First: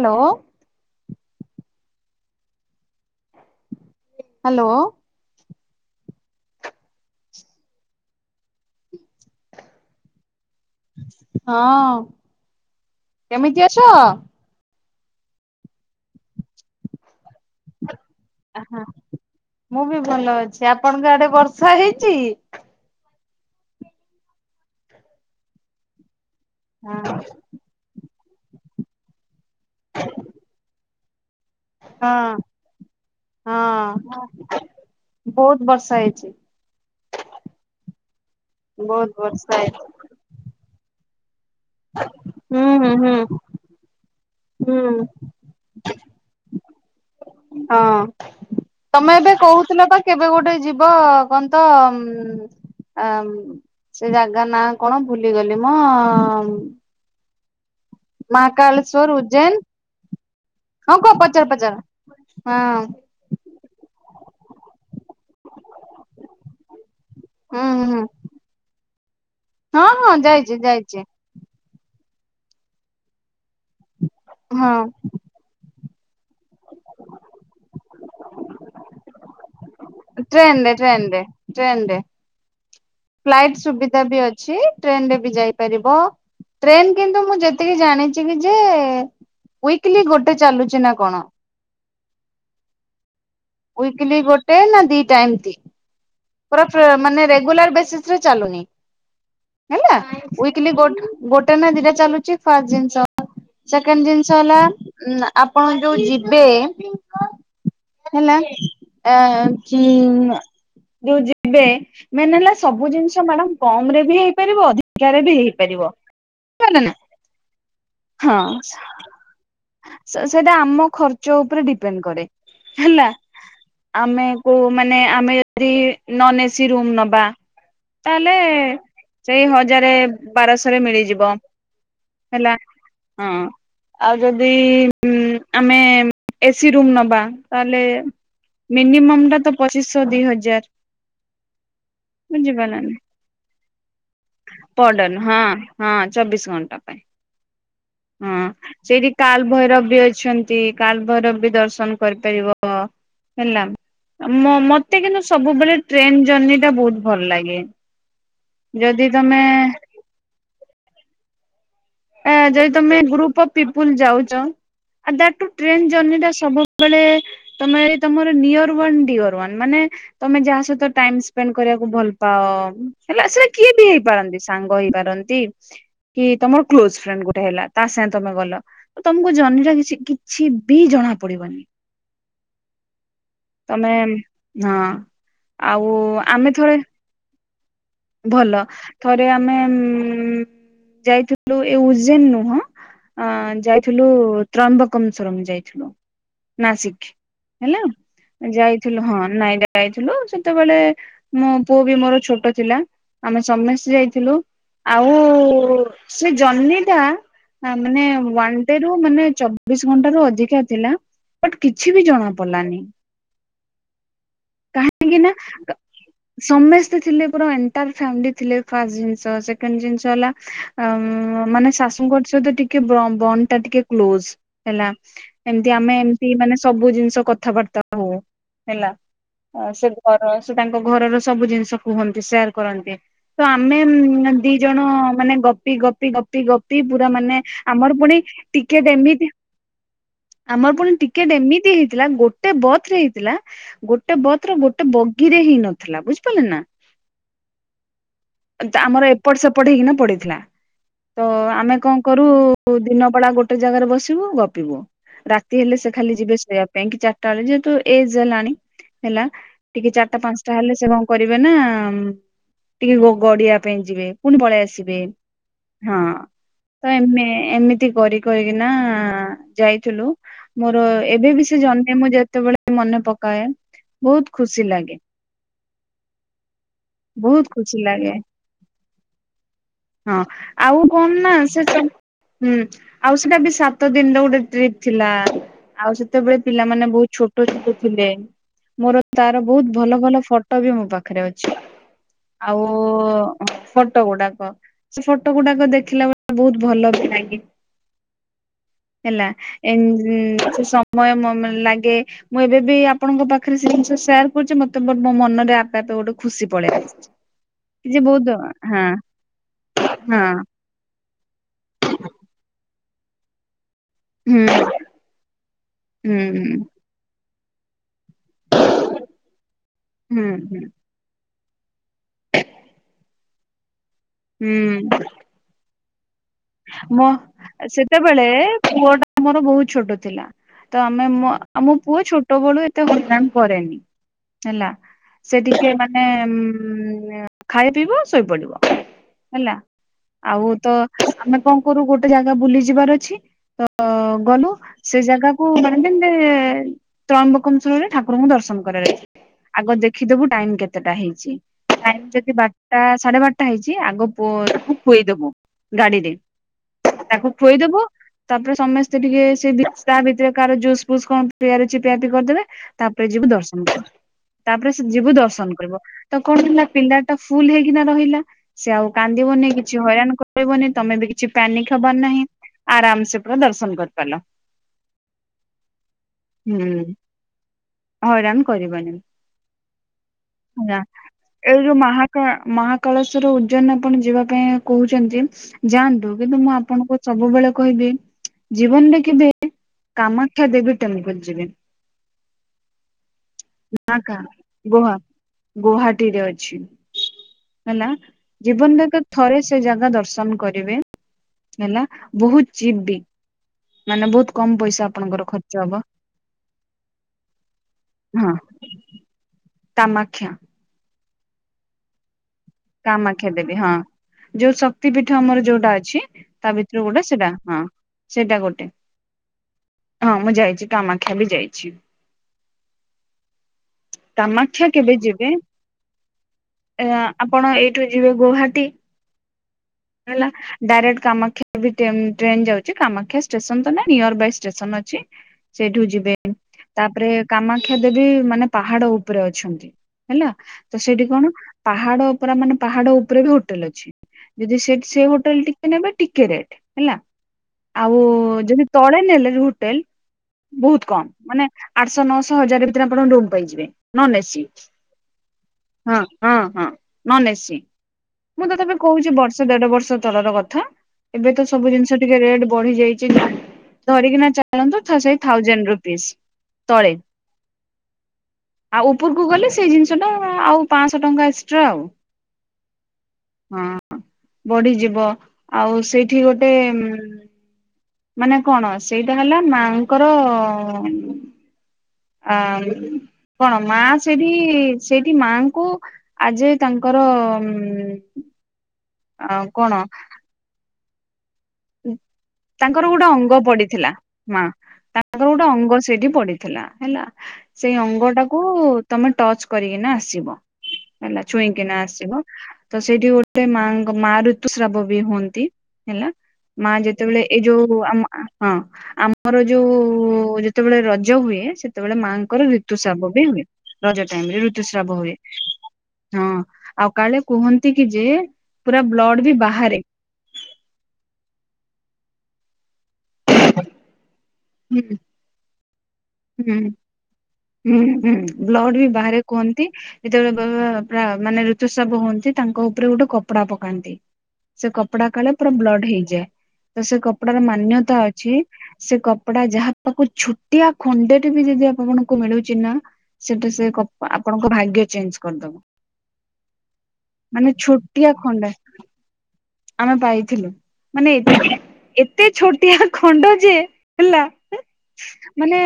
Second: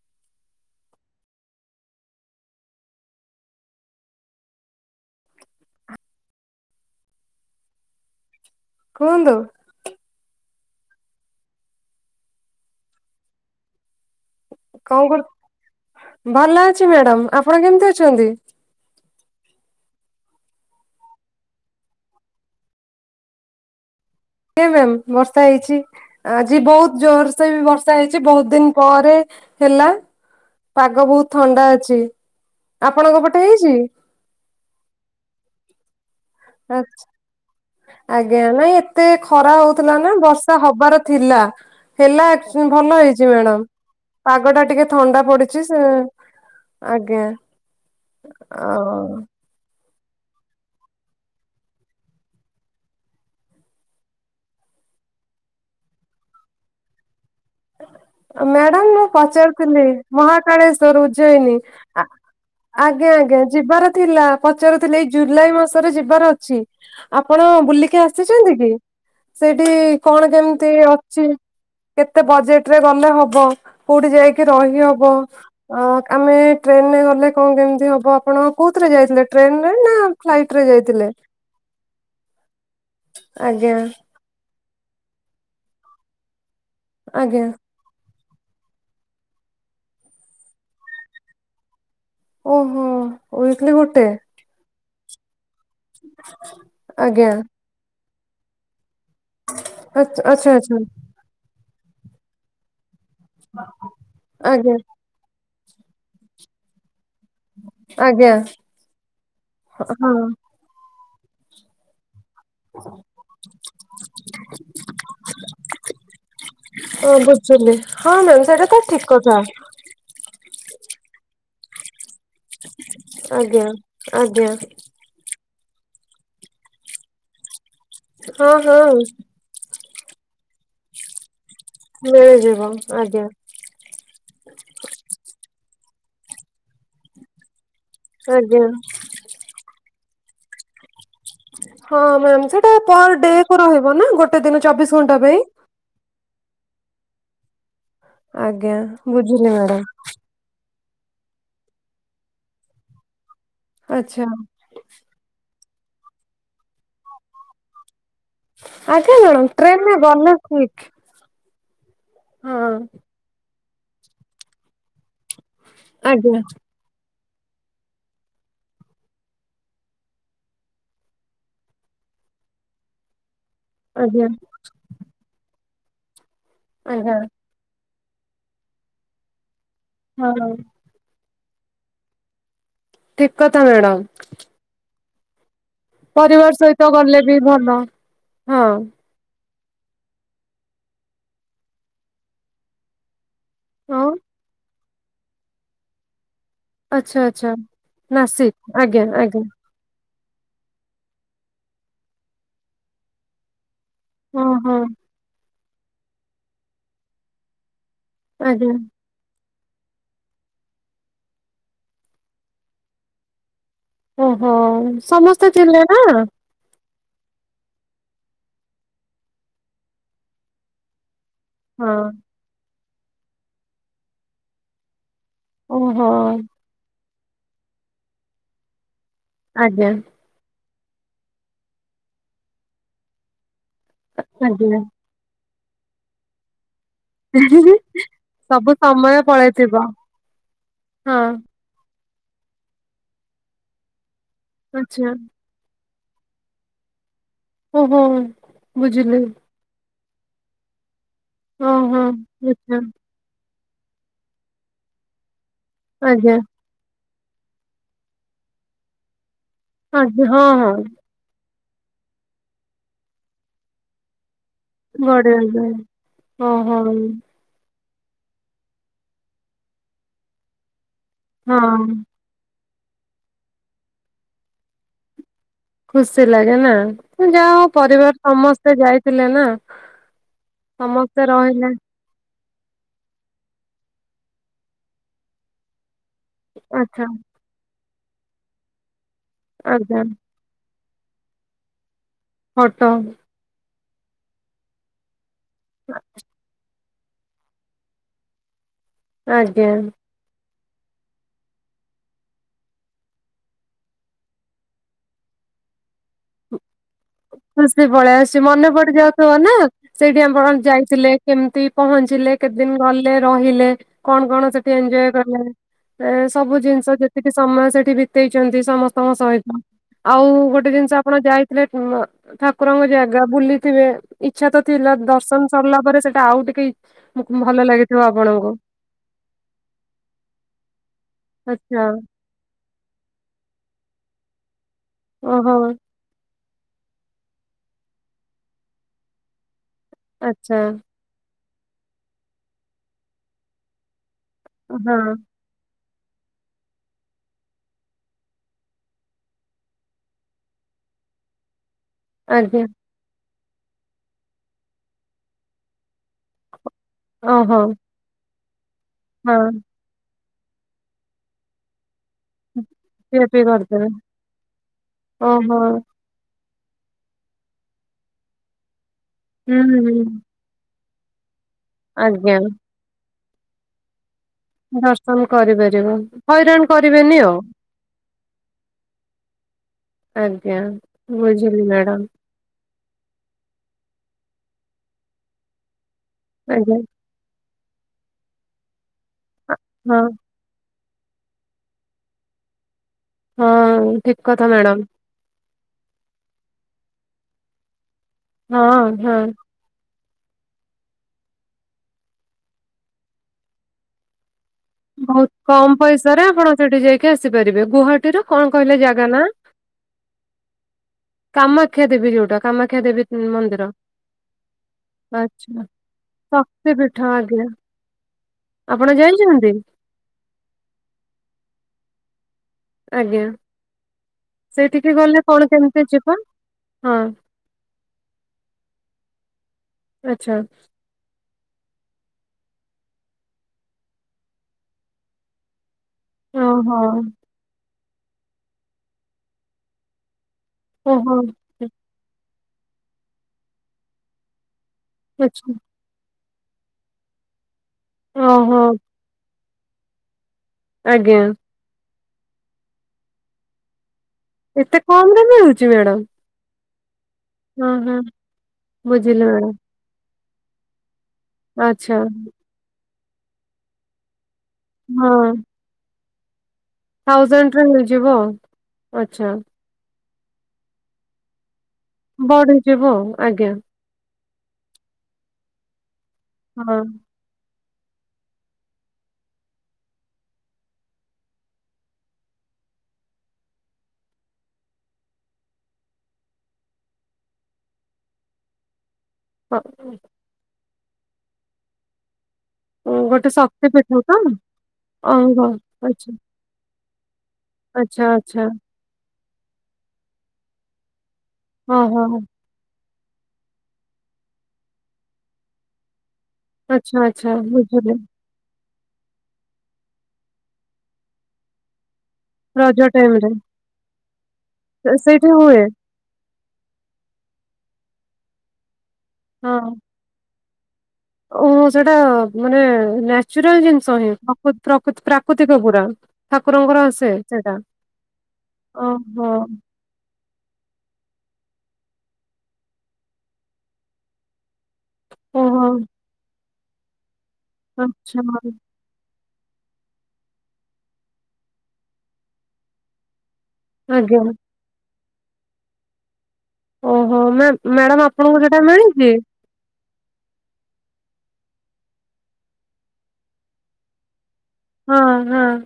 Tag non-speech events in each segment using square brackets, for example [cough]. Hello. Hello. କୁହନ୍ତୁ। ହଁ କେମିତି ଅଛ। କଣ କରୁ ଭଲ ଅଛି ମ୍ୟାଡାମ ଆପଣ କେମିତି ଅଛନ୍ତି। ଆ ହାଁ ମୁଁ ବି ଭଲ ଅଛି। ଆପଣଙ୍କ ଆଡେ ବର୍ଷା ହେଇଛି? ଆଜ୍ଞା ମ୍ୟାମ ବର୍ଷା ହେଇଛି ଆଜି ବହୁତ ହଁ ଜୋରସେ ବି ବର୍ଷ ର୍ଷା ହେଇଛି ବହୁତ ଦିନ ପରେ ହେଲା ପାଗ ବହୁତ। ଥଣ୍ଡା ଅଛି ଆପଣଙ୍କ ପଟେ ହେଇଛି। ହଁ ବହୁତ ବର୍ଷା ହେଇଛି। ଆଜ୍ଞା ନାଇଁ ଏତେ ବହୁତ ଖରା ବର୍ଷା ହେଇଛି। ହଉଥିଲା ନା ବର୍ଷା ହବାର ଥିଲା। ହେଲା ହୁଁ ହୁଁ ଭଲ ହୁଁ ହେଇଛି ମ୍ୟାଡାମ ପାଗ ଟା ଟିକେ ହୁଁ। ଥଣ୍ଡା ପଡି। ଛି ସେ ଆଜ୍ଞା। ହଁ ତମେ ଆଉ ଏବେ କହୁଥିଲ ବା କେବେ ଗୋଟେ ଯିବ କଣ ତ ଉ ଆ ସେ ଜାଗା ନାଁ କଣ ଭୁଲିଗଲି ମ ମ୍ୟାଡାମ ମୁଁ ମହାକାଳେଶ୍ଵର ଉଜ୍ଜୈନ ପଚାରୁଥିଲି ହଁ ମହାକାଳେଶ୍ଵର କୁହ ପଚାର ଉଜ୍ଜୟନୀ ପଚାର ହଁ ଆଜ୍ଞା ଆଜ୍ଞା ଯିବାର ଥିଲା ପଚାରୁଥିଲି ଏଇ ଜୁଲାଇ ମାସରେ ଯିବାର ଅଛି ଆପଣ ହୁଁ ହୁଁ ବୁଲିକି ଆସିଛ କି ସେଇଠି ହଁ ହଁ କଣ ଯାଇଛି କେମିତି ଯାଇଛି ଅଛି? କେତେ ବଜେଟରେ ଗଲେ ହବ କୋଉଠି ଯାଇକି ହଁ। ରହି ହବ? ଅ ଆମେ ଟ୍ରେନରେ ଗଲେ କଣ କେମିତି ହବ ଆପଣ କୋଉଥିରେ ଯାଇଥିଲେ ଟ୍ରେନ ରେ ନା ଫ୍ଲାଇଟ ରେ ଟ୍ରେନରେ ଯାଇଥିଲେ ଟ୍ରେନରେ ଟ୍ରେନରେ ଫ୍ଲାଇଟ ଆଜ୍ଞା ସୁବିଧା ବି ଅଛି। ଟ୍ରେନରେ ବି ଯାଇପାରିବ ଟ୍ରେନ କିନ୍ତୁ ମୁଁ ଆଜ୍ଞା ଯେତିକି ଜାଣିଛି କି ଯେ ୱିକଲି ଗୋଟେ ଚାଲୁଛି ନା କଣ? ଓହୋ। ୱିକଲି ଗୋଟେ ନା ଦିଟା ଏମତି। ହେଲା ଆଜ୍ଞା ରେଗୁଲାର ବେସିସରେ ଚାଲୁନି ହେଲା ଆଚ୍ଛା ଆଚ୍ଛା ୱିକ୍ଲି ଆଚ୍ଛା ଗୋ ଗୋଟେ ନା ଦିଟା ଚାଲୁଛି ଫାଷ୍ଟ ଜିନିଷ ସେକେଣ୍ଡ ଜିନିଷ ହେଲା ଆଜ୍ଞା ନାଁ ଆପଣ ଯୋଉ ଯିବେ? ହେଲା ଆଜ୍ଞା। ଆ କି ହଁ ଯୋଉ ଯିବେ ମେନ ହେଲା ସବୁ ଜିନିଷ ମ୍ୟାଡାମ କମରେ ବି ହେଇପାରିବ ଅଧିକାରେ ବି ହେଇପାରିବ ବୁଝପାରିଲେ ନା? ହଁ ମ୍ୟାମ ସେଇଟା ତ ଠିକ କଥା। ସାର୍ ସେଇଟା ଆମ ଖର୍ଚ୍ଚ ଉପରେ ଡିପେଣ୍ଡ କରେ। ହେଲା ଆଜ୍ଞା। ଆମେ ଆଜ୍ଞା କୋଉ ମାନେ ଆମେ ଯଦି ନନଏସି ରୁମ ନବା ତାହେଲେ ହଁ ହଁ ସେଇ ହଜାରେ ବାରଶରେ ମିଳିଯିବ। ହେଲା ମିଳିଯିବ ଆଜ୍ଞା। ହଁ। ଆଉ ଯଦି ଆମେ ଏସି ରୁମ ନବା ତାଲେ ଆଜ୍ଞା ମିନିମମଟା ତ ପଚିଶଶହ ଦିଇ ହଜାର। ହଁ ମ୍ୟାମ ସେଟା ବୁଝିପାରିଲ ନା। ପର ଡେକୁ ରହିବ ନା ଗୋଟେ ଦିନ ଚବିଶ ପଡନ ଘଣ୍ଟା ପାଇଁ। ହଁ ହଁ ଚବିଶ ଘଣ୍ଟା ପାଇଁ। ହଁ ଆଜ୍ଞା ସେଇଠି କାଲ ବୁଝିଲି ଭୈରବ ମ୍ୟାଡାମ୍ ବି ଅଛ ନ୍ତି କାଲଭୈରବ ବି ଦର୍ଶନ କରିପାରିବ ହେଲା ଆଚ୍ଛା। ମୋ ମୋ ତେ କିନ୍ତୁ ସବୁବେଳେ ଟ୍ରେନ ଜର୍ଣିି ଟା ବହୁତ ଭଲ ଲାଗେ। ଯଦି ଆଜ୍ଞା ତମେ ହଁ ଟ୍ରେନରେ ଗଲେ ଠିକ୍। ଆଁ ଯଦି ହଁ ତମେ ଗ୍ରୁପ ଅଫ ପିପୁଲ ଯାଉଛ ଆଜ ଦାଟ ଟ୍ରେନ୍ ଜର୍ନି ଆଜ୍ଞା ସବୁଠୁ ସେତେବେଳେ ତମେ ତମର ନିଅର ୱାନ୍ ଡିଅର ୱାନ ମାନେ ତମେ ଯାହା ସହିତ ଟାଇମ ସ୍ପେଣ୍ଡ କରିବାକୁ ଭଲ ପାଅ। ହେଲା ସେ କିଏ ବି ଆଜ୍ଞା ହେଇପାରନ୍ତି ସାଙ୍ଗ ହେଇପାରନ୍ତି କି ତମର କ୍ଲୋଜ ଆଜ୍ଞା। ଫ୍ରେଣ୍ଡ ଗୋଟେ ହେଲା। ତା ସାଙ୍ଗେ ତମେ ଗଲ ତମକୁ ଜର୍ଣିଟା କି ହଁ କିଛି ବି ଜଣା ପଡିବନି। ଠିକ୍ କଥା ତମେ ମ୍ୟାଡ଼ାମ। ହଁ ଆଉ ଆମେ ସହିତ ଥରେ ଗଲେ ବି ଭଲ। ଭଲ, ହଁ। ଥରେ ଆମେ ଯାଇଥିଲୁ ଏ ଉଜିନ ନୁହଁ। ଆଁ ଯାଇଥିଲୁ ହଁ ତ୍ରମ୍ବକମସ୍ୱରମ, ଯାଇଥିଲୁ। ନାସିକ, ଆଚ୍ଛା ଆଚ୍ଛା ହେଲା ନାସିକ୍ ଯାଇଥିଲୁ ଆଜ୍ଞା ହଁ ଆଜ୍ଞା ନାଇଁ, ନାଇଁ। ଯାଇଥିଲୁ ସେତେବେଳେ ମୋ ପୁଅ ବି ମୋର ଛୋଟ ଥିଲା ଆମେ ସମସ୍ତେ ଯାଇଥିଲୁ। ଯାଇଥିଲୁ ହଁ ହଁ ଆଉ ସେ ଜର୍ଣ୍ଣି ଟା ମାନେ, ଆଜ୍ଞା। ୱାନଡେ ରୁ ମାନେ ଚବିଶ ଘଣ୍ଟାରୁ ଅଧିକା ଥିଲା ବଟ କିଛି ବି ଜଣା ପଡିଲାନି। ଓହୋ କାହିଁକି ନା ସମସ୍ତେ ତ ଥିଲେ ନା ସମସ୍ତେ ଥିଲେ ପରା ଏଣ୍ଟ ତାର ଫାମିଲି ଥିଲେ ଫାଷ୍ଟ ଜିନିଷ ସେକେଣ୍ଡ ଜିନିଷ ହେଲା ମାନେ ହଁ ଶାଶୁଙ୍କ ସହିତ ଟିକେ ବ ବଣ୍ଡ ଟା ଟିକେ କ୍ଲୋଜ ହେଲା। ଏମତି ଆମେ ଓହୋ ଏମତି ମାନେ ସବୁ ଜିନିଷ କଥାବାର୍ତ୍ତା ହଉ ହେଲା। ଆଜ୍ଞା ସେ [unintelligible] ହଁ ସେ ତାଙ୍କ ଘରର ସବୁ ଜିନିଷ କୁହନ୍ତି ସେୟାର କରନ୍ତି। ତ ଆମେ ଦି ଆଜ୍ଞା ଜଣ ମାନେ ଗପି, ଗପି, ଗପି, ଗପ ଟି ପୁରା ମାନେ ଆମର ପୁଣି ସବୁ ଟିକେଟ ସମୟ ଏମିତି ପଳେଇଥିବ ଆମର ପୁଣି ହଁ ଟିକେଟ ଏମିତି ହେଇଥିଲା ଗୋ ଗୋଟେ ବଥ ରେ ହେଇଥିଲା ଗୋଟେ ବଥ ର ଗୋଟେ ଆଚ୍ଛା ବଗିରେ ହେଇ ନଥିଲା ବୁଝିପାରିଲେନା। ଓହୋ। ତ ଆମର ବୁଝିଲି ଏପଟ ସେପଟ ହେଇକିନା ପଡିଥିଲା। ତ ଆମେ ଓହୋ କଣ କରୁ ଆଚ୍ଛା ଦିନ ବେଳା ଗୋଟେ ଗୋଟେ ଜାଗାରେ ବସିବୁ ଗପିବୁ ରାତି ହେଲେ ସେ ଖାଲି ଆଜ୍ଞା ଯିବେ ଶୋଇବାକୁ। ବ୍ୟାଙ୍କ ଚାରିଟା ବେଳେ ଯେହେତୁ ଏଜ ହେଲାଣି ହେଲା ଟିକେ ଚାରିଟା ଆଜ୍ଞା ହଁ ପାଞ୍ଚଟା ହଁ ହେଲେ ସେ କଣ କରିବେ ନା ଟିକେ ଗ ଗଡିବା ପାଇଁ ଯିବେ ପୁଣି ପଳେଇ ଆସିବେ ବଢିଆ ଲାଗେ ହଁ ଓହୋ ତ ଏମେ ଏମିତି କରି କରିକିନା ଯାଇଥିଲୁ ମୋର ଏବେ ବି ସେ ହଁ ଜର୍ଣ୍ଣି ମୁଁ ଯେତେ ଯେତେବେଳେ ମନେ ପକାଏ ବହୁତ ଖୁସି ଲାଗେ। ଖୁସିଲାଗେ ନା। ବହୁତ ଯାହାଉ ଖୁସି ଲାଗେ ପରିବାର ସମସ୍ତେ ଯାଇଥିଲେ ନା ହଁ ଆଉ କଣ ସମସ୍ତେ ନା ସେ ରହିଲେ। ହୁଁ ଆଉ ସେଟା ବି ସାତ ଦିନର ଗୋଟେ ଟ୍ରିପ୍ ଥିଲା ଆଉ ସେ ଯେତେବେଳେ ପିଲାମାନେ ଆଚ୍ଛା ବହୁତ ଛୋଟ ଛୋଟ ଥିଲେ ମୋର ତାର ବହୁତ ଭଲ ଆଜ୍ଞା ଭଲ ଫଟୋ ଫଟୋ ବି ମୋ ପାଖରେ ଅଛି। ଆଉ ଫଟୋ ଫଟୋ ଗୁଡାକ ସେ ଫଟୋ ଗୁଡାକ ଦେଖିଲା ବେଳେ ବହୁତ ଭଲ ବି ଲାଗେ। ହେଲା ଆଜ୍ଞା ଏନ୍ ସେ ସମୟ ମମ ଲାଗେ। ମୁଁ ଏବେ ବିି ଆପଣଙ୍କ ପାଖରେ ସେ ଜିନିଷ ସେୟାର କରୁଛି ମତେ ମୋ ମନରେ ଆପେ ଆପେ ଗୋଟେ ଖୁସି ପଳେଇ ଆସୁଛି। ଚିକ ଖୁସି ପଳେଇ ଆସଛି ମନେ ପଡି ଯାଉଥିବ ନା ହଁ ସେଇଠି ଆପଣ ଜାଇଥିଲେ। କେମିତି ପହଞ୍ଚିଲେ କେତେ ଦିନ ଗଲେ ରହିଲେ କଣ ହୁଁ କଣ ସେଠି ଏନଜୟ କଲେ ଏ ହୁଁ ସବୁ ଜିନିଷ ଯେତିକି ସମୟ ସେଠି ବିତ ତେଇଚନ୍ତି ସମସ୍ତଙ୍କ ସହିତ। ଆଉ ହୁଁ ହୁଁ ଗୋଟେ ଜିନିଷ ଆପଣ ଯାଇଥିଲେ ମ ଠାକୁରଙ୍କ ଜାଗା ବୁଲିଥିବେ ଇଚ୍ଛା ତ ଥିଲା ହୁଁ ଦର୍ଶନ ସରିଲା ପରେ ସେଟା ଆଉ ଟିକେ ଇ- ମୋ ଭଲ ଲାଗିଥିବ ସେତେବେଳେ ଆପଣଙ୍କୁ ପୁଅଟା ଆମର ବହୁତ ଛୋଟ ଥିଲା ତ ଆମେ ମୋ ଆଉ ମୋ ଆଚ୍ଛା ପୁଅ ଛୋଟ ଛୋଟବେଳୁ ଏତେ ବଦନାମ କରେନି ହେଲା ସେ ଓହୋ ଟିକେ ମାନେ ମାନେ ଖାଇବ ପିଇବ ଶୋଇପଡିବ ହେଲା। ଆଚ୍ଛା ଆଉତ ଆମେ କଣ କରୁ ଗୋଟେ ଜାଗା ବୁଲି ଯିବାର ଅଛି ତ ଗଲୁ ହଁ ସେ ଜାଗାକୁ ମାନେ ତ୍ରୟମ୍ବକମସ୍ବରରେ ଠାକୁରଙ୍କୁ ଦର୍ଶନ କରିବାର ଅଛି। ଆଗ ଦେଖିଦବୁ ଟାଇମ କେତେଟା ହେଇଛି। ଟାଇମ୍ ଯଦି ଆଜ୍ଞା ବାରଟା ସାଢେ ବାରଟା ହେଇଛି ଆଗ ପଅକୁ ଖୁଆଇଦବୁ। ଗାଡିରେ ତାକୁ ଓହୋ ଖୁଆଇଦବୁ ତାପରେ ସମସ୍ତେ ଟିକେ ହଁ ସେଠି ଖାଇବୁ। ତା ଭିତରେ କାହାର ଜୁସ୍ ଫୁସ୍ କଣ ପିଇବାର ଅଛି ପିଆ ପିଇ କରିଦେବେ। ତାପରେ ପିଆ ଯିବୁ ପିଇ ଦର୍ଶନ କୁ କରିଦେବେ ତାପରେ ସେ ଯିବୁ ଦର୍ଶନ ଓହୋ କରିବ। ତ କଣ ହେଲା ପିଲା ଟା ଫୁଲ ହେଇକିନା ରହିଲା ସେ ଆଉ କାନ୍ଦିବନି ହୁଁ କିଛି ହୁଁ ହଇରାଣ କରି ବନି ତମେ ବି କିଛି ପାନିକ ହବାର ନାହିଁ। ଆଜ୍ଞା ଆରାମ ସେ ପୂରା ଦର୍ଶନ କରିପାରିଲ। ଦର୍ଶନ କରିପାରିବ ହଇରାଣ ହୁଁ। କରିବେନି ଆଉ। ହଇରାଣ କରିବନି ଆଜ୍ଞା ହେଲା। ବୁଝିଲି ଏଇ ଯୋଉ ମ୍ୟାଡାମ ମହାକା ମହା କଳସର ଉଜନ ଆପଣ ଯିବା ପାଇଁ କହୁଛନ୍ତି। ଯାଆନ୍ତୁ କିନ୍ତୁ ମୁଁ ଆଜ୍ଞା ଆପଣଙ୍କୁ ସବୁବେଳେ କହିବି ଜୀବନରେ କେବେ ଆ- ହଁ କାମ କ୍ଷ୍ୟ ଦେବି ଟେମ୍ପଲ୍ ଯିବେନି। ହଁ କାମାକ୍ଷା ଠିକ କଥା ମ୍ୟାଡାମ ଗୋଆ ଗୌହାଟୀରେ ଅଛି ହେଲା ହଁ ଜୀବନଟାକ ହଁ ଥରେ ସେ ଜାଗା ଦର୍ଶନ କରିବେ ହେଲା ବହୁତ୍ ଚିପ୍ ବି ମାନେ ବହୁତ୍ କମ ପଇସା ଆପଣଙ୍କର ବହୁତ୍ ଖର୍ଚ୍ଚ କମ ହବ ପଇସାରେ ଆପଣ ସେଠି ଯାଇକି ଆସିପାରିବେ ଗୁହାଟୀରୁ କଣ କହିଲେ ଜାଗାନା? ତାମାକ୍ଷିଆ। କାମାକ୍ଷା ଦେବୀ ଯୋଉଟା କାମାକ୍ଷା ଦେବୀ ମନ୍ଦିର। ଯୋଉ ଶକ୍ତି ପୀଠ ଆମର ଆଚ୍ଛା ଯୋଉଟା ଅଛି ଶକ୍ତି ତାଭିତରୁ ପୀଠ ଗୋଟେ ସେଇଟା ଆଜ୍ଞା। ହଁ। ସେଇଟା ଗୋଟେ। ଆପଣ ଯାଇଚନ୍ତି? ହଁ ମୁଁ ଯାଇଚି କାମାକ୍ଷାବି ଯାଇଚି। ଆଜ୍ଞା। କାମାକ୍ଷା ସେଇଠିକି କେବେ ଗଲେ ଯିବେ କଣ କେମିତି ଯିବା ହଁ ଆପଣ ଏଇଠୁ ଯିବେ ଗୌହାଟୀ ହେଲା ଆଚ୍ଛା ଡାଇରେକ୍ଟ କାମାକ୍ଷା ଏବେ ଟ୍ରେନ୍ ଯାଉଚି କାମାକ୍ଷା ଷ୍ଟେସନ ତନାଇଁ ନିୟର ବାଇ ଷ୍ଟେସନ୍ ଅଛି ସେଇଠୁ ଯିବେ। ଓହୋ ତାପରେ କାମାକ୍ଷା ଦେବୀ ମାନେ ପାହାଡ଼ ଉପରେ ଅଛନ୍ତି ହେଲା। ତ ସେଇଠି ଓହୋ କଣ ପାହାଡ଼ ପୁର ମାନେ ପାହାଡ଼ ଉପରେବି ହୋଟେଲ୍ ଅଛି। ଯଦି ସେ ସେହୋଟେଲ ଆଚ୍ଛା ଟିକେ ନେବେ ଟିକେ ରେଟ୍ ହେଲା ଆଉ ଓହୋ ଯଦି ତଳେ ନେଲେ ହୋଟେଲ୍ ବହୁତ୍ କମ୍ ଆଜ୍ଞା। ମାନେ ଆଠଶହ ନଅଶହ ହଜାର ଭିତରେ ଆପଣ ରୁମ୍ ପାଇଯିବେ ନନ୍ ଏସିି ଏତେ କମରେ ମିଳୁଚି ମ୍ୟାଡାମ। ହଁ ହଁ ନନ୍ ଏସିି ହଁ ହଁ ମୁତ ତତେଏବେ କହୁଚି ବୁଝିଲି ବର୍ଷ ମ୍ୟାଡାମ ଗୋଟେ ବର୍ଷ ତଳର କଥା ଏବେତ ସବୁ ଆଚ୍ଛା ଜିନିଷ ଟିକେ ରେଟ୍ ବଡ଼ିଯାଇଚି ଧରିକିନା ଚା [unintelligible] ସେଇ ହଁ ଥାଉଜେଣ୍ଡ ରୁପିସ୍ ତଳେ ଥାଉଜେଣ୍ଡରେ ହେଇଯିବ ଆଉ। ଆଉ ଉପରକୁ ଆଚ୍ଛା ଗଲେ ସେଇ ଜିନିଷଟା ଆଉ ପାଞ୍ଚଶହ ଟଙ୍କା ଏକ୍ସଟ୍ରା ଆଉ। ବଢିଯିବ ଆଜ୍ଞା। ହଁ। ବଢିଯିବ ଆଉ ସେଇଠି ଗୋଟେ ହଁ ଉ ମାନେ କଣ ସେଇଟା ହେଲା ମାଙ୍କର ଆ କଣ ମାସେଠି ସେଇଠି ମାଙ୍କୁ ଆଜି ତାଙ୍କର ଉ ଅ କଣ ତାଙ୍କର ଗୋଟେ ଅଙ୍ଗ ପଡିଥିଲା ଶକ୍ତିପୀଠ ତ ମା ତାଙ୍କର ଗୋଟେ ଅଙ୍ଗ ସେଇଠି ପଡ଼ି ଥିଲା ହେଲା ସେଇ ଆଚ୍ଛା ଅଙ୍ଗଟାକୁ ଆଚ୍ଛା ତମେ ଟଚ୍ କରିକିନା ଆସିବ। ହେଲା ଛୁଇଁକିନା ହଁ ହଁ ଆସିବ। ତ ସେଇଠି ଗୋଟେ ମାଙ୍କ ମାଁ ଋତୁସ୍ରାବବି ହୁଅନ୍ତି ହେଲା। ମାଁ ଆଚ୍ଛା ଯେତେବେଳେ ଆଚ୍ଛା ଏଇ ଯୋଉ ବୁଝିଲି ଆମ ଆ ହଁ ଆମର ଯୋଉ ଯେତେବେଳେ ରଜ ହୁଏ ସେତେବେଳେ ମାଁ ଙ୍କର ରଜ ଟାଇମ୍ ଋତୁସ୍ରାବବି ରେ ହୁଏ ରଜ ଟାଇମରେ ଋତୁସ୍ରାବ ହୁଏ। ହଁ ଆଉ କାଳେ କୁହନ୍ତିକିଯେ ପୁରା ବ୍ଲଡ଼ବି ହଁ ବାହାରେ। ଓହୋ ସେଟା ମାନେ ନ୍ୟାଚୁରାଲ ଜିନିଷ ହିଁ ହୁଁ ପ୍ରକୃ ପ୍ରାକୃତିକ ପୁରା ହୁଁ ଠାକୁରଙ୍କର ଆସେ ସେଟା। ହୁଁ ହୁଁ ବ୍ଲଡ଼ବି ବାହାରେ କୁହନ୍ତି। ଯେତେବେଳେ ବ ପ୍ରା ମାନେ ଋତୁସ୍ରାବ ହୁଅନ୍ତି ତାଙ୍କ ଉପରେ ଗୋଟେ କପଡ଼ା ପକାନ୍ତି। ସେ କପଡ଼ା କାଳେ ପୁରା ଓହୋ ବ୍ଲଡ଼ ହେଇଯାଏତ ସେକପଡ଼ାର ମାନ୍ୟତା ଆଚ୍ଛା ଅଛି। ସେ କପଡ଼ା ଯାହା ପାଖକୁ ଛୋଟିଆ ଖଣ୍ଡେଟେବି ଯଦି ଆପଣଙ୍କୁ ମିଳୁଚିନା ସେଟା ସେ କପ୍ ଆଜ୍ଞା ଆପଣଙ୍କ ଭାଗ୍ୟ ଚେଞ୍ଜ କରିଦବ। ଓହୋ ମାନେ ମ୍ୟାମ୍ ମ୍ୟାଡାମ ଛୋଟିଆ ଆପଣଙ୍କୁ ଖଣ୍ଡେ ସେଟା ମିଳିଛି? ଆମେ ପାଇଥିଲୁ। ମାନେ ଏତେ ଛୋଟିଆ ଖଣ୍ଡଯେ ହେଲା ହଁ ହଁ ମାନେ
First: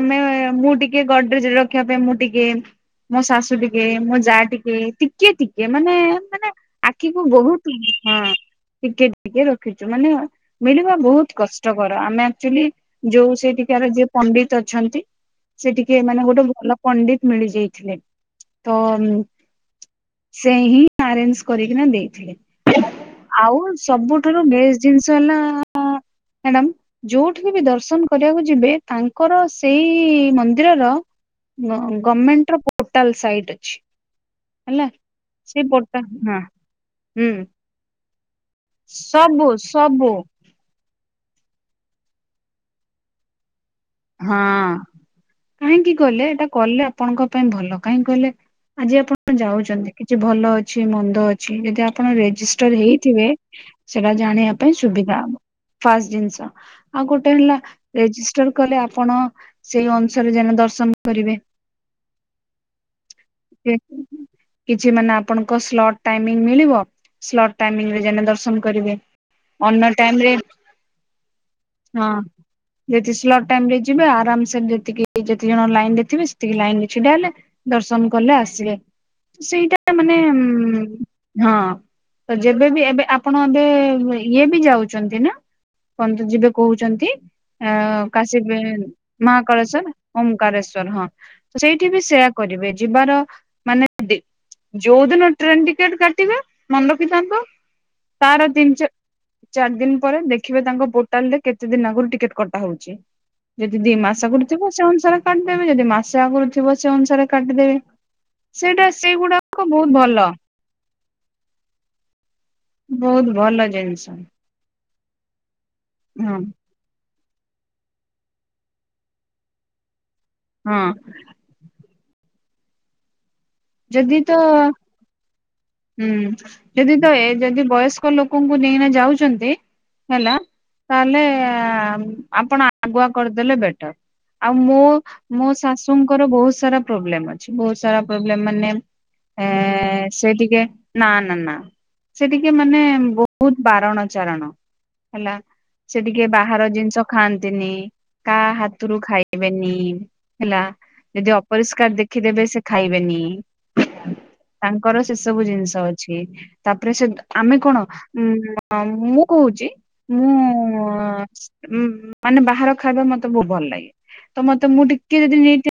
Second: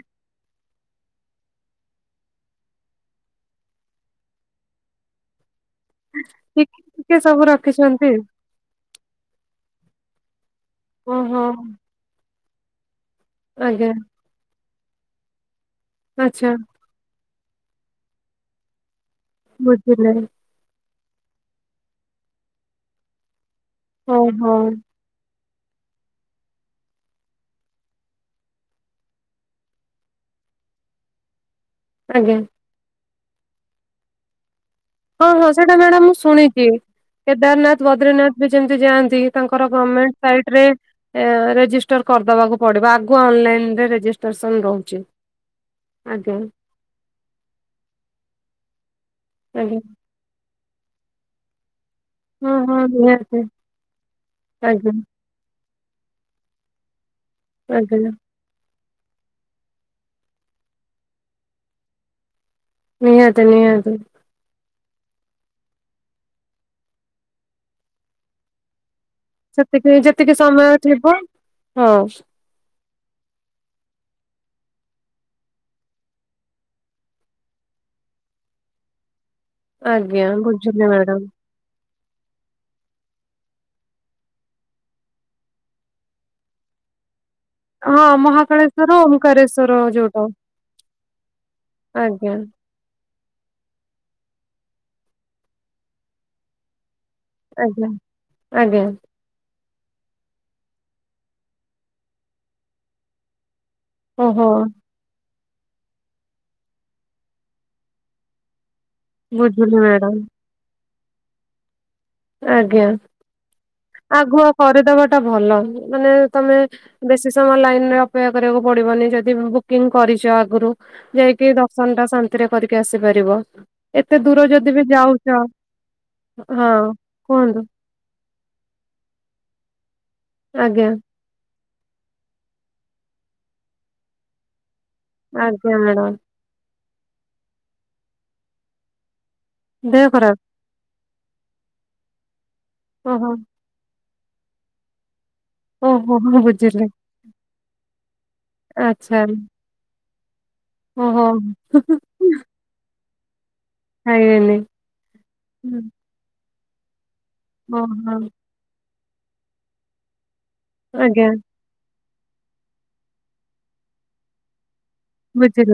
ଆମେ ମୁଁ ଟିକେ ଗଡ୍ରେଜରେ ରଖିବା ପାଇଁ ମୁଁ ଟିକେ ମୋ ଶାଶୁ ଟିକେ ମୋ ଯା ଟିକେ ଟିକେ ଟିକେ ଟେ ମାନେ ମାନେ ଟିକି ଟିକେ ଆଖିକୁ ସବୁ ବହୁତ୍ ହଁ ରଖିଛନ୍ତି ଟିକେ ଟି ଟିକେ ରଖିଚୁ ମାନେ ମିଳିବା ବହୁତ୍ ଓହୋ କଷ୍ଟକର ଆମେ ଆଚୁଆଲି ଯୋଉ ଆଜ୍ଞା ସେଠିକାର ପଣ୍ଡିତ୍ ଅଛନ୍ତି। ସେ ଟିକେ ମାନେ ଗୋଟେ ଆଚ୍ଛା ଭଲ ପଣ୍ଡିତ ମିଳିଯାଇଥିଲେ ତ ମୁଁ ବୁଝିଲେ। ସେ ହିଁ ଆରେଞ୍ଜ କରିକିନା ଦେଇଥିଲେ ଆଉ ସବୁଠାରୁ ଓହୋ [inaudible] ଜିନିଷ [unintelligible] ମ୍ୟାଡ଼ାମ ଯୋଉଠିକି ବି ଦର୍ଶନ କରିବାକୁ ଯିବେ ତାଙ୍କର ସେଇ ମନ୍ଦିର ଗ ଆଜ୍ଞା ଗମେଣ୍ଟ ର ପୋଟାଲ ସାଇଟ ଅଛି ହେଲା। ହଁ ହଁ ସେ ସେଇଟା ପୋର୍ଟା ମ୍ୟାଡାାମ ମୁଁ ହଁ ଶୁଣିଛି ହୁଁ କେଦାରନାଥ ବଦ୍ରିନାଥ ବି ଯେମିତି ଯାଆନ୍ତି ସବୁ ତାଙ୍କର ସବୁ ଗମେଣ୍ଟ ସାଇଟ୍ ରେ ଏ ରେଜିଷ୍ଟର କରିଦବାକୁ ପଡିବ ଆଗୁ ଅନଲାଇନ ରେ ରେ ହଁ କାହିଁକି ଗଲେ ଆଜ୍ଞା ଏଟା କଲେ ଆପଣଙ୍କ ପାଇଁ ଭଲ କାହିଁକି କହିଲେ ଆଜି ଆପଣ ଆଜ୍ଞା ଯାଉଛନ୍ତି କିଛି ଭଲ ଅଛି ମନ୍ଦ ଅଛି ଯଦି ଆ ପଣ ହଁ ହଁ ରେଜିଷ୍ଟର ହେଇଥିବେ ନିହାତି ସେଟା ଜାଣିବା ପାଇଁ ଆଜ୍ଞା ସୁବିଧା ହବ ଫାଷ୍ଟ ଜିନିଷ ଆଉ ଗୋଟେ ହେଲା ଆଜ୍ଞା ରେଜିଷ୍ଟର କଲେ ଆପଣ ସେଇ ଅଂଶରେ ଯେ ନ ଦର୍ଶନ କରିବେ। ନିହାତି ନିହାତି [inaudible] କିଛି ମାନେ ଆପଣଙ୍କ ସ୍ଲଟ ଟାଇମ ମିଳିବ ସ୍ଲଟାଇମିଂ ରେ [unintelligible] ଦର୍ଶନ କରିବେ। ଅନ୍ୟ ସେତିକି ଟାଇମ ରେ ଯେତିକି ସମୟ ଥିବ ହଁ। ଯେଦି ସ୍ଲଟ୍ ଟାଇମ ରେ ଯିବେ ଆରାମ ସେ ଯେତିକି ଯେତି ଜଣ ଲାଇନ ରେ ଥିବେ ସେତିକି ଲାଇନ ରେ ଛିଡା ହେଲେ ଦର୍ଶନ କଲେ ଆସିବେ ସେଇଟା ମାନେ ଆଜ୍ଞା ବୁଝିଲି ମ୍ୟାଡାମ। ହଁ। ତ ଯେବେବି ଏବେ ଆପଣ ଏବେ ଇଏ ବି ଯାଉଛନ୍ତି ନା? କନ୍ତି ଯିବେ କହୁଛନ୍ତି। ଅ [inaudible] କାଶୀ ବେ ଓମକାରେଶ୍ଵର ମହାକାଳେଶ୍ଵର ଯୋଉଟା ଓମ୍କାରେଶ୍ଵର ହଁ। ସେଇଠି ବି ସେୟା ଆଜ୍ଞା କରିବେ ଯିବାର ମାନେ ଦି ଯୋଉଦିନ ଟ୍ରେନ୍ ଟିକେଟ୍ କାଟିବା ମନେ ରଖିଥାନ୍ତୁ ଆଜ୍ଞା ତାର ତିନି ଆଜ୍ଞା ଚା ଚାରି ଦିନ ପରେ ଦେଖିବେ ତାଙ୍କ ପୋର୍ଟାଲ ରେ କେତେ ଦିନ ଆଗରୁ ଟିକେଟ କଟା ହଉଛି। ଯଦି ଦି ମାସ ଓହୋ ଆଗରୁ ଥିବ ସେ ଅନୁସାରେ କାଟିଦେବେ ଯଦି ମାସ ଆଗରୁ ଥିବ ସେ ଅନୁସାରେ କାଟିଦେବେ। ସେଇଟା ସେଇଗୁଡାକ ବୁଝିଲି ବହୁତ ମ୍ୟାଡାମ ଭଲ। ଆଜ୍ଞା ବହୁତ ଭଲ ଜିନିଷ। ଆଗୁଆ କରିଦବାଟା ଭଲ ମାନେ ହଁ ତମେ ବେଶୀ ସମୟ ଲାଇନ ରେ ଅପେକ୍ଷା କରିବାକୁ ପଡିବନି ଯଦି ବୁକିଂ କରିଛ ଆଗରୁ ହଁ ଯାଇକି ଦ ର୍ଶନ ଟା ଶାନ୍ତିରେ କରିକି ଆସିପାରିବ। ଏତେ ଯଦି ତ ଦୂର ଯଦି ବି ଯାଉଛ ହୁଁ ହଁ ଯଦି ତ ଏଜ୍ କୁହନ୍ତୁ ଯଦି ବୟସ କ ଲୋକଙ୍କୁ ନେଇନା ଯାଉଛନ୍ତି ହେଲା ଆଜ୍ଞା ତାହେଲେ ଆପଣ ଆଗୁଆ କରିଦେଲେ ବେଟର ଆଉ ମୋ ମୋ ଆଜ୍ଞା ମ୍ୟାଡାମ ଶାଶୁଙ୍କର ବହୁତ ସାରା ପ୍ରୋବ୍ଲେମ୍ ଅଛି ବହୁତ ସାରା ପ୍ରୋବ୍ଲେମ୍ ମାନେ ଏ ଦେହ ସେ ଖରାପ ଟିକେ ନା ନା ନା ସେ ଟିକେ ମାନେ ଓହୋ। ବହୁତ ବାରଣ ଚାରଣ ହେଲା। ସେ ଓହୋ ଟିକେ ହୋ ବାହାର ବୁଝିଲି ଜିନିଷ ଖାଆନ୍ତିନି କାହା ହାତରୁ ଆଚ୍ଛା ଖାଇବେନି। ହେଲା ଓହୋ ଯଦି ଅପରିଷ୍କାର ଦେଖିଦେବେ ସେ ଖାଇବେନି। ଖାଇବେନି ତାଙ୍କର ସେ ସବୁ ଜିନିଷ ଅଛି ତାପରେ ସେ ଆମେ କଣ ଓହୋ ଉ ଅ ମୁଁ ଅ କହୁଛି ମୁଁ ଆଜ୍ଞା ଉଁ ମାନେ ବାହାର ଖାଇବା ମତେ ବହୁତ୍ ଭଲ୍ ଲାଗେ ତ ମତେ ମୁଁ ଟିକେ ଯଦି ବୁଝିଲେ ନିଟ୍